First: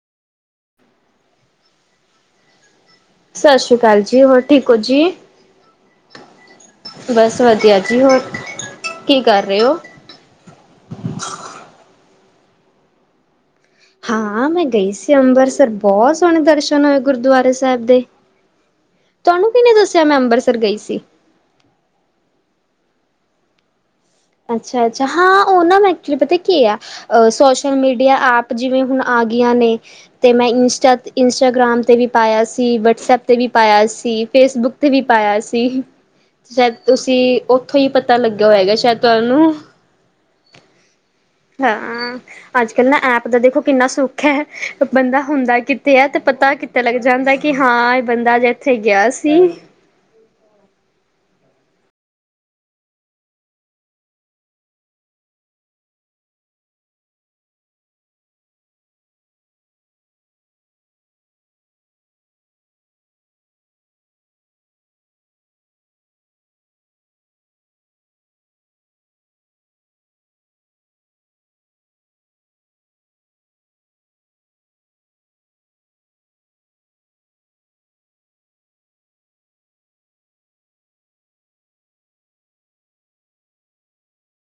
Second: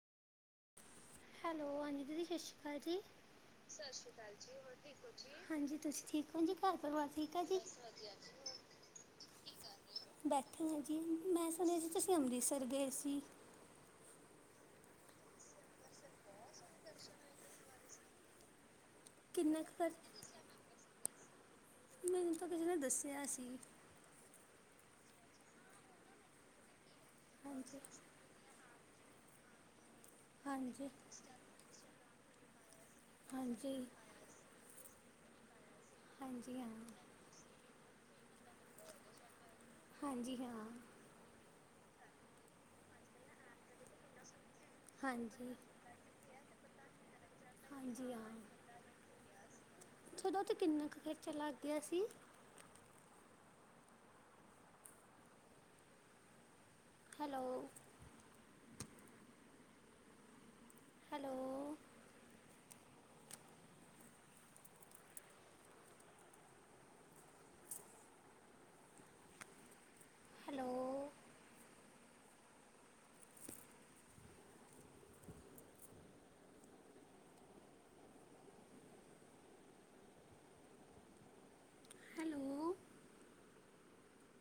Hello ਹਾਂਜੀ ਦੀਦੀ ਸਤਿ ਸ਼੍ਰੀ ਅਕਾਲ ਜੀ। ਸਤਿ ਸ਼੍ਰੀ ਅਕਾਲ ਜੀ ਹੋਰ ਠੀਕ ਹੋ ਜੀ। ਹਾਂਜੀ ਤੁਸੀਂ ਠੀਕ ਹੋ ਜੀ ਘਰ ਪਰਿਵਾਰ ਠੀਕ ਬਸ ਆ ਜੀ। ਵਧੀਆ ਹੋਰ ਕੀ ਕਰ ਰਹੇ ਹੋ ਬੈਠੇ ਹਾਂ ਜੀ ਮੈਂ ਸੁਣਿਆ ਜੀ ਤੁਸੀਂ ਅੰਮ੍ਰਿਤਸਰ ਗਏ ਸੀ। ਹਾਂ ਮੈਂ ਗਈ ਸੀ ਅੰਬਰਸਰ ਬੋਹਤ ਸੋਹਣੇ ਦਰਸ਼ਨ ਹੋਏ ਗੁਰਦੁਆਰੇ ਸਾਹਿਬ ਦੇ ਤੁਆਨੂੰ ਕਿੰਨਾ ਕੁ ਕਿਨੇ ਦੱਸਿਆ ਖਰਚ ਮੈਂ ਅੰਬਰਸਰ ਗਈ ਸੀ। ਮੈਨੂੰ ਤਾਂ ਕਿਸੇ ਨੇ ਦੱਸਿਆ ਸੀ। ਅੱਛਾ, ਅੱਛਾ, ਹਾਂ ਉਹਨਾਂ ਮੈ ਐਕਚੁਲੀ ਪਤਾ ਕੀ ਆ ਸੋਸ਼ਲ ਹਾਂਜੀ ਮੀਡੀਆ ਐਪ ਜਿਵੇਂ ਹੁਣ ਆ ਗਿਆਂ ਨੇ ਤੇ ਮੈਂ ਹਾਂਜੀ ਇੰਸਟਾ ਇੰਸਟਾਗ੍ਰਾਮ ਤੇ ਵੀ ਪਾਇਆ ਸੀ ਵਟਸਪ ਤੇ ਵੀ ਹਾਂਜੀ ਪਾਇਆ ਸੀ, ਫੇਸਬੁੱਕ ਤੇ ਵੀ ਪਾਇਆ ਸੀ, ਹਾਂਜੀ ਹਾਂ ਸ਼ਾਇਦ ਤੁਸੀਂ ਉੱਥੋਂ ਹੀ ਪਤਾ ਲੱਗਿਆ ਹੋਏਗਾ ਸ਼ਾਇਦ ਤੁਹਾਨੂੰ ਹਾਂਜੀ ਹਾਂ। ਅੱਜ ਕੱਲ੍ਹ ਨਾ ਐਪ ਦਾ ਦੇਖੋ ਕਿੰਨਾ ਸੁੱਖ ਹੈ। ਬੰਦਾ ਹਾਂਜੀ ਹੁੰਦਾ ਕਿ ਅਤੇ ਇਹ ਤਾਂ ਪਤਾ ਕਿੱਤੇ ਲੱਗ ਜਾਂਦਾ, ਕਿ ਹਾਂ ਇਹ ਹਾਂਜੀ ਬੰਦਾ ਅੱਜੇ ਇੱਥੇ ਗਿਆ ਸੀ। ਦੋ ਤੇ ਕਿੰਨਾ ਕੁ ਖਰਚਾ ਲੱਗ ਗਿਆ ਸੀ। ਹੈਲੋ। ਹੈਲੋ। Hello hello